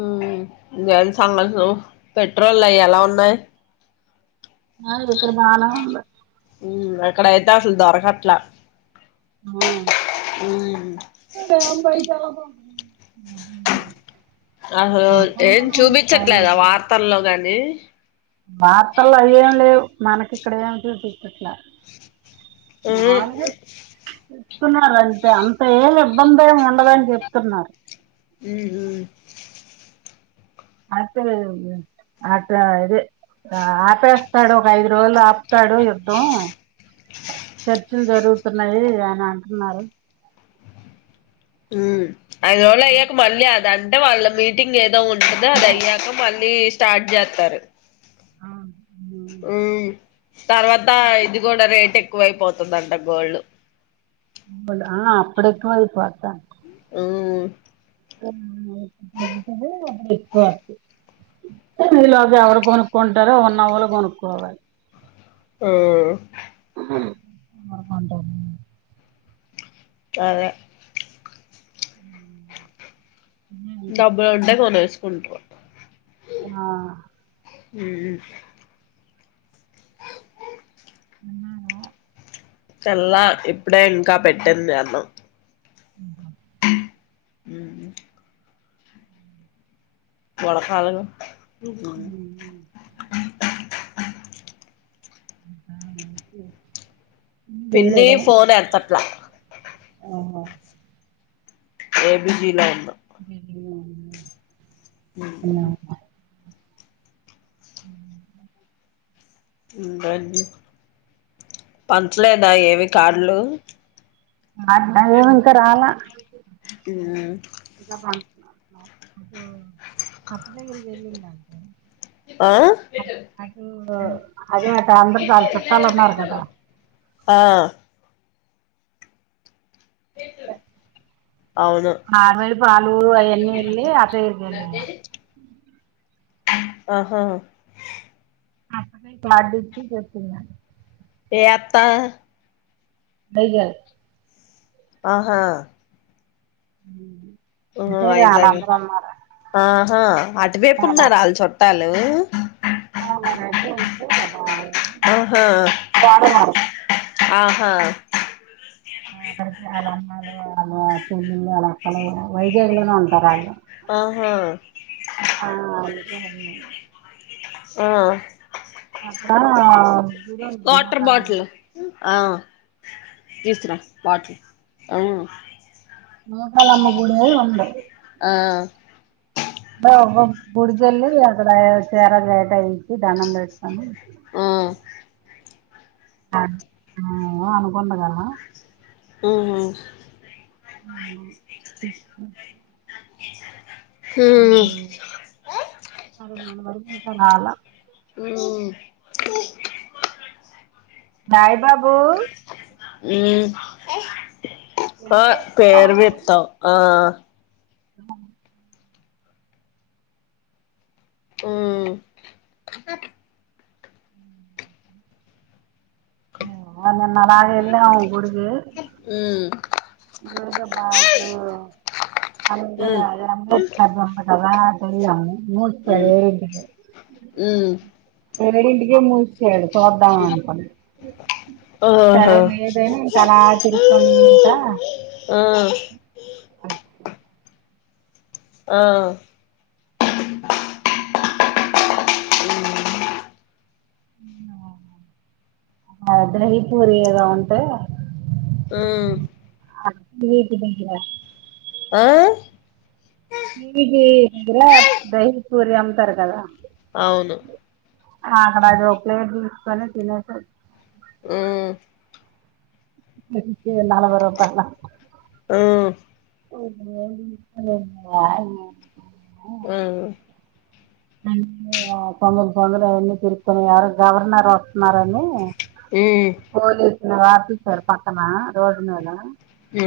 ఉహ్మ్ ఇంగ్ ఏం సంగత్లు పెట్రోల్ల ఎలా ఉన్నాయ్. [unintelligible] ఇప్పుడు వాళ ఉళ ఉమ్ అక్కడైతే అసలు దొరకట్లా. ఉమ్ [unintelligible] అసలు ఆ ఏం చూపించట్లేదా వార్తల్లో గాని [inaudible] వార్తల్ల అయేం లేవ్. మనకి ఇక్కడ ఏం చూపింట్ల ఉహు మాగ్ జెప్ చెప్తున్నారు అంట. అంటే ఇబ్బందేం ఉండదని చెప్తున్నారు. ఉమ్ హు [unintelligible] అట్ట ఇదే ఆపేస్తాడు ఒక ఐదు రోజులు ఆప్తాడు యుద్ధం. చర్చిలు జరుగుతున్నాయి అని అంటున్నారు. ఉహ్మ్ ఐదు రోలయ్యాక మల్లి అదాంత్ టే వాళ్ళ మీటింగ్యిత్ ఉంటదొ అదయ్యాక మ ల్లి స్టార్ట్ జెత్తరు. అవున్ ఉహ్ అహ్ తర్వాత ఇది గూడా రేట్ ఎక్ ఎక్కువైపోతుందంట గోల్డ్ ఉమ్ గోల్డ్. ఆ అప్పుడెక్కువయిపోదంత ఉహ్ అప్పుడు [unintelligible] ఎక్కువ ఈలోగ్ ఎవరు కొనుక్కుంటారో ఉన్న వాళ్ళ కొనుక్కోవాలి. ఆహ్ ఉమ్ మనం [unintelligible] అదే డబ్బులుంటే కొనెస్ కొంటువుంట ఆ మ్మ్ [unintelligible] తెల్లా ఇప్పుడే ఇంకా పెట్టింది అన్నం ఉహ ఉ [unintelligible] [inaudible] [unintelligible] పని చేయలేదా ఫోన్ ఎత్తట్ల [unintelligible] ఏ బి జిలా ఉన్న గేంజీ [unintelligible] ఉహ్ హు ఉహ్మ్ ఉండండి పంచలేదా ఏవి కార్డ్లు మైబాదు ఇంకా రాలా [inaudible] [unintelligible] [unintelligible] ఆ పెట్టాలన్నారు కదా ఆ అవును ఆర్నెల్ల పాలు అయన్ని వెళ్ళ [unintelligible] ఆహ [unintelligible] ఏ అత్త [unintelligible] ఆహా ఉ ఆ వైజాగ్ ఆహా అటువేపు ఉన్నారు వాళ్ళు చుట్టాలు హలో ఆహా [unintelligible] వాడ మారడు ఆహా అక్కడిక వాళ్ళ అమ్మాలు వాళ్ళు చెల్లుళ్ళు వాళ్ళక్కలు వైజాగ్లోనే ఉంటారు వాళ్ళు ఆహా ఆ ఆ అక్కడ గుడి ఉంది వాటర్ నూకాలమ్మ బాటిల్ ఆ తీసుకురా బాటిల్ ఆ నూకలమా గుడి ఉంది ఆ గుడికెళ్ళి అక్కడ చీర జాకెట్ ఇచ్చి దండం పెట్టుకోని ఆ అనుకుండ అలా హ్మ్ అ హ్మ్ అదే మన వరకు ఇంకా రాలా హ్మ్ బాయి బాబూ హ్మ్ ఆ పేరు చెప్తావ్ ఆ మ్మ్ [unintelligible] వెళ్ళేం గుడికి మ్మ్ [unintelligible] అటెళ్ళి హ్మ్ ఆడనీ మ్యూట్ హ్మ్ పడే ఉంటది హ్మ్ తొమ్మిదింటికే మూసేసాడు చూద్దాం అనుకోండి ఆహా సరే లేదని ఇంకా అలా తిరుక్కుంటా ఆ ఆ ఆ దహి పూరీ ఏదో ఉంటే హ్మ్ వీటి దగ్గర ఆ [unintelligible] పూరి అమ్ముతారు కదా అవును అక్కడ చాక్లెట్ తీూసుకొని తినేసచ్చ ఆ అ ఏ నల వరుపాల హ్మ్ హ్మ్ తొందరు తొందర అవన్నీ తిరుకొని యావేరో గవర్నర్ మరనిలీ ఇ వార్టీ సార్ పక్కన రోడ్ద హ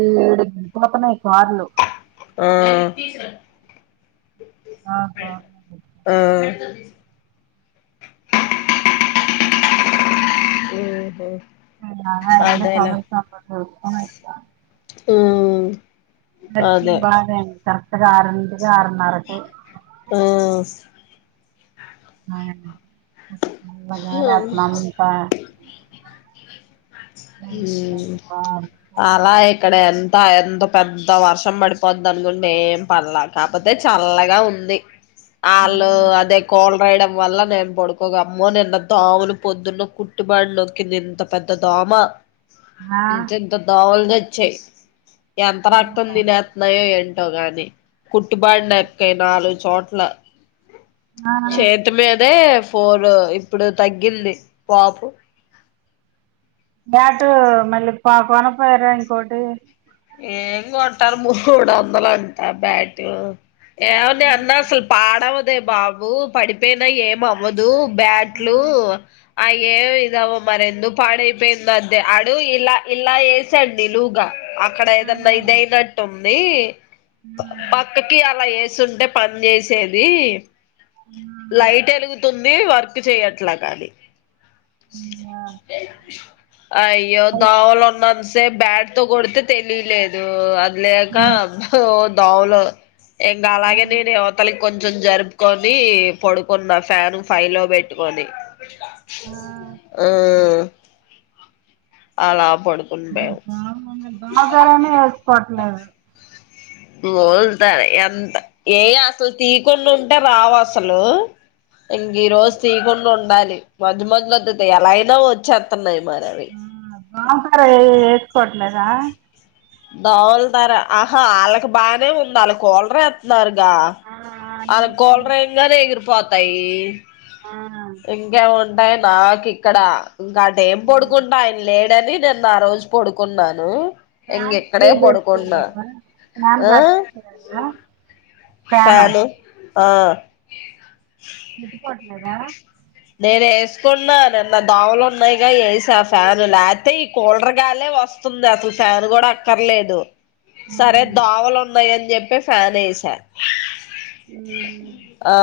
ఏడు పాపన ఎకు మార్లు ఆ ఆ ఓహో నా ఎంత సంవత్సరం నుండి వచిన ఇ ఆ ర్ బాగా అంత రాండి ఆరన్నర్ర కే ఆ ఆవును గాలలకు ఉమ్ మంటా అలా ఇక్కడ ఎంత ఎంత పెద్ద వర్షం పడిపోది అనుకుంటే ఏం పర్ల కాకపోతే చల్లగా ఉంది ఆళ్ళు అదే కోల్ పెయడం వల్ల నేను పడుకో అమ్మో నిన్నంత దోమలు పొద్దున్న కుట్టుబాడి నొక్కింది ఇంత పెద్ద దోమ ఇంతింత దోమలు తె చ్చే ఎంత రక్తం తినేతున్నాయో ఏం ఏంటో గాని కుట్టుబాడి నాక్కైనా ఆలో చోట్ల చేత మేతే ఫోర్ ఇప్పుడు తగ్గింది పాపు యాటు మళ్ళీ పా కొన పోయరా ఇంకోటి ఏం కొంటారు మూడు వందలు అంట బ్యాటి ఏవది అన్న సుల్ పాడవద్ అదే బాబు పడిపోయినా ఏం అవ్వదు బ్యాట్లు అ ఏమి ఇదవ్వు మరి ఎందుకు పాడైపోయిందో అదే అడు ఇలా ఇలా ఏసాడు నిలువుగా అక్కడ ఏదన్నా ఇదయినట్టు ఉన్ ది పక్కకి అలా ఏస్ స్తుంటే పని చేసేది లైట్ ఎలుగుతుంది వర్క్ చేయట్లాగాని అయ్యో దోమలు ఉన్న స బ్యాడ్ తో కొడితే తెలియలేదు అ లేక హో దోమలు ఎం గాల ఇగ నీను ఇవతలికి కొంచెం జరుపుకొని పడుకున్న ఫ్యాన్ ఫైవ్ లో పెట్టుకొని ఆ అలా పడుకుని మేము బగర బాగరేనే వేసుకోవట్లేదు మోలుతారు ఎంత ఏ అసలు తీయకుండా ఉంటే రావు అసలు ఇంగ ఈరోజు తీకుండ ఉన్ ఉండాలి మధ్య మధ్యలో అ ఎలాయినా వచ్చేత్తన్నాయి బాకార ఎస్కో లద దోవలెతేరా ఆహా వాళ్ళకి బాగానే ఉంది వాళ్ళ కోలర్ ఎతన్నారు ఆ అల్ నీకు కోల్ర్ ఇయ్యంగానే ఎగిరి పొ అయ్యి ఆ భయ నాకు ఇక్కడ ఇంకాంట ఏం ఆ. పడుకుంటా ఆయన లేడని నేను నా రోజు పడుకున్నాను ఇంక ఇక్కడే పడుకున్నా [inaudible] సాలు ఆ మీకు ప లేదా నేను వేసుకున్నా నిన్న దోమలు ఉన్నాయిగా వేస ఆ ఫ్యాన్ లేకతే ఈ కూలర్ గాలే వస్తుంది అసలు ఫ్యాన్ కూడా అక్కర్లేదు సరే ఉమ్. దావలు ఉన్నాయని చెప్పి ఫ్యాన్ ఎస ఉమ్. ఆ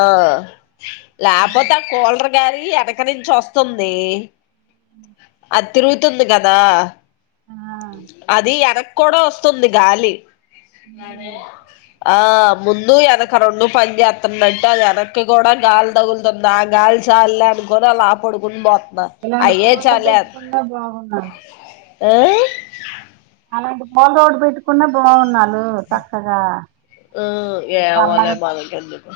లేపోతే కోల్ర్ గాలి ఎనక నుంచి వస్తుంది అ అది తిరుగుతుంది కదా అది వెనక్ కూడా వస్తుంది గాలి ఉమ్. ఆ ముందు వెనక రెండు పని చేస్తుందింటే అ వెనక్ కూడా గాలి తగులుతుంది ఆ గాలి చాల అనుకొని అలా ఆ పడుకుని పోతుంది ఇలాంటి పోన్లు పెట్టుకున్న బాగున్నాది ఆ [unintelligible] బాల్ రోడ్ పెట్టుకున్న బాగున్నాది ఆ ఏమోలే చల్లగా మనకు ఎందుకు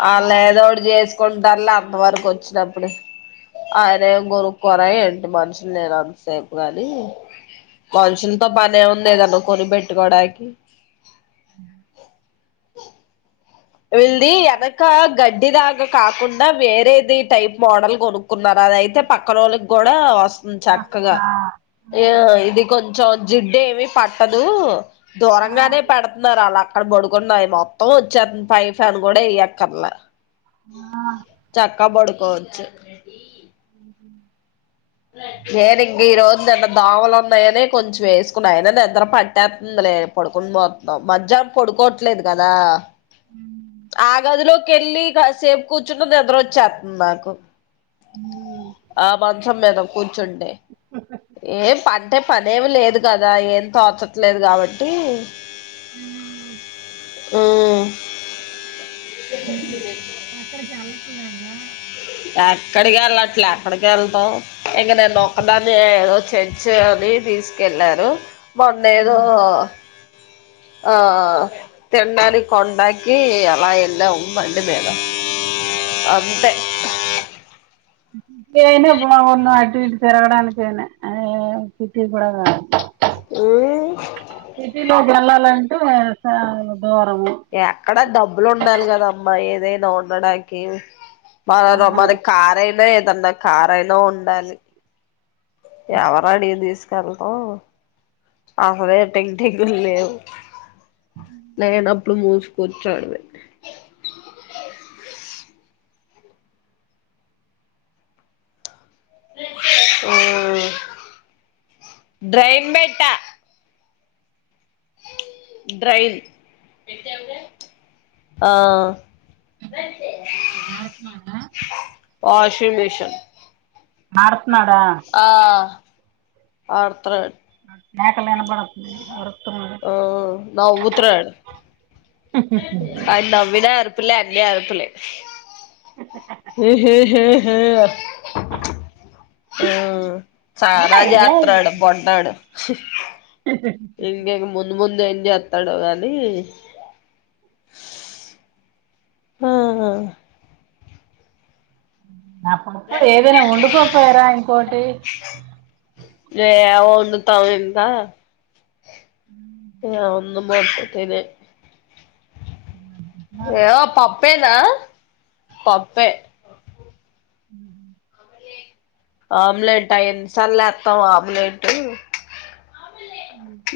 వాళ్ళు ఏదోటి చేసి కొండర్లు అంతవరకు వచ్చినప్పుడు ఆయన ఏం కొరుక్కోరా ఏంటి మనుషులు లేనంతసేపు కాని మనుషుల్ తో పనే ఉంది గను కోని బెట్టు కోడానికి ఉం విల్ది అదొక గడ్డి దగా కాకుండా వేరేది టైప్ మోడల్ కొనుక్ కున్నారు అయితే పక్కనా వోళ్ళకి కూడా చక్కగా ఇది కొంచం జిడ్డు ఏమి పట్టదు దూరంగానే పేడుతున్నారు అలా అక్కడ పడుకున్నాయి మొత్తం వచ్చారు ఫై ఫ్యాన్ కూడా వేయక్కరలే చా కబోడ్డు కోవచ్చు ఉహు నను ఇంక ఈ రోజు నిన్న దోమలు ఉన్నాయని కొంచెం వేసుకున్నా అయన నిదర పట్టేస్తుందిలే పడుకుని పోతున్నాం మధ్యన పడుకోవట్లేదు కదా ఆ గదులో వే కాసేపు కూర్చుంటే నిద్ర వచ్చేస్తుంది నాకు ఆ బ సమ్మమెధాం కొ చెండే ఎమ్ పని అంటే పనేమి లేదు కదా ఏం తోచట్లేదు కాబట్టి హుమ్ హూ ఎక్కడ చాల లేదా ఎక్కడికి వెళ్ళట్లే ఎక్కడికి వెళ్తాం, ఇంక నేనుొక్కదాన్నీ ఏదో చర్చ్ అని తీసుకెళ్ళారు మొన్నేదో ఆ తిన్ డానికి కొండకి అలా వెళ్ళాం బండి మీద అంతే పోయిన్నా బాగుండు అటు ఇటు తిరగడానికైనా హే సిటీ కూడా కాద్ సిటీ లోకి వెళ్ళాలన్ [unintelligible] ఎక్కడా డబ్బులు ఉండాలి కదామ్మా ఏదైనా లో ఉండడానికి ఆ. [unintelligible] మరి కారు అయిన [unintelligible] కారు అయిన ఉండాలి ఎవరు అడిగింది ళ్తల్ గో [unintelligible] ల లేవ్ నేన్ అప్పుడు మూ స్ కూర్చోడమే హూ డ్రైన్ బెట్టా డ్రైల్ ఆ ఆ షూమి క్షన్ మార్ ఆ ఆర్త్ర మేకలా ఇనబడుతుంది ఆర్ హూ నవ్వుతున్నాడ్ అయి నవ్వినా ఆర్ పూలే అన్నీ అరుపులే ఏ హే హే హే హా ఆ చానా ఏంటయ్యా ఇది? జయాత్రడు బొడ్డోడు ఇంగేం ముందు ముందు న్ జెత్తాడో గానీ ఆ హా నాప్పుప్పుడు ఏదైనా వండుకోకపోయారా ఇంకోటి ఏ వండుతావ్ ఇంకా ఉ ఇగ వందు ముత్తది ఇదే ఏయో పప్ పప్పునా? పప్పే ఉ ఆమ్లెట్ అ ఎన్సాల్ లేత్తాం ఆమ్లెట్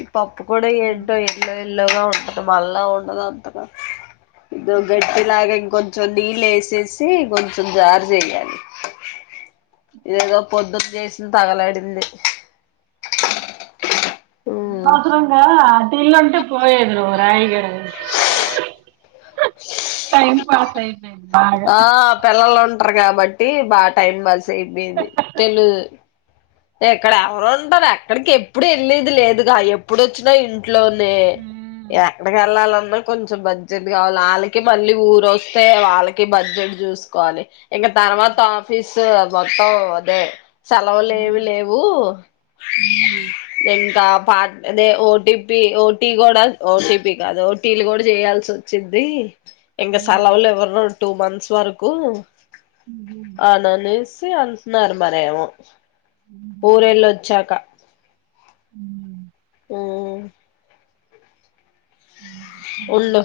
ఇప్పు అప్పు కూడా కూడా ఏంటో ఎ ఇల్లుగా ఉంటది మళ్ళా ఉండదు అంతగా ఇది గట్టిలాగ ఇంకొంత కొంచెం నీళ్ళు ఏసేసి కొంచెం జారు చేయాలి ఇదగో పొద్దున చేసింద్ తగలడింది నవసరంగా ఇల్లుంటే పోయేది నువ్వు రాయిగడ టైం పాస్ అయి ఆ పిల్ల లోం న్ టార్ కాబట్టి బా టైం పాస్ అయిపోయింది తెలు ఎక్కడ ఎవరు ఉంటారు ఎక్కడికి ఎప్పుడు వెళ్ళది లేదుగా ఎప్పుడు వచ్చినా ఇన్ ట్లోనే ఎక్కడికి వెళ్ళాలన్ కొంచెం బడ్జెట్ కావాల వాళ్ళకి మళ్ళీ ఊరు వస్తే, వాళ్ళకి బడ్జెట్ చూసుకోవాలి. ఇంకా తర్వాత ఆఫీస్ మొత్తం అదే. సెలవులేవు ఏవూ ఎ ఇంకా పా అదే ఓటీపీ ఓటీ కూడా ఓటీపీ కాదు ఓటీలు కూడా చేయాల్స్ ఒచ్చిది ఎంగ సలవులు ఎవ టూ మంత్స్ వరకు అననుస్ అన్నారు మారే ఊరేళ్ళొచ్చాక ఉ ఉళ్లొ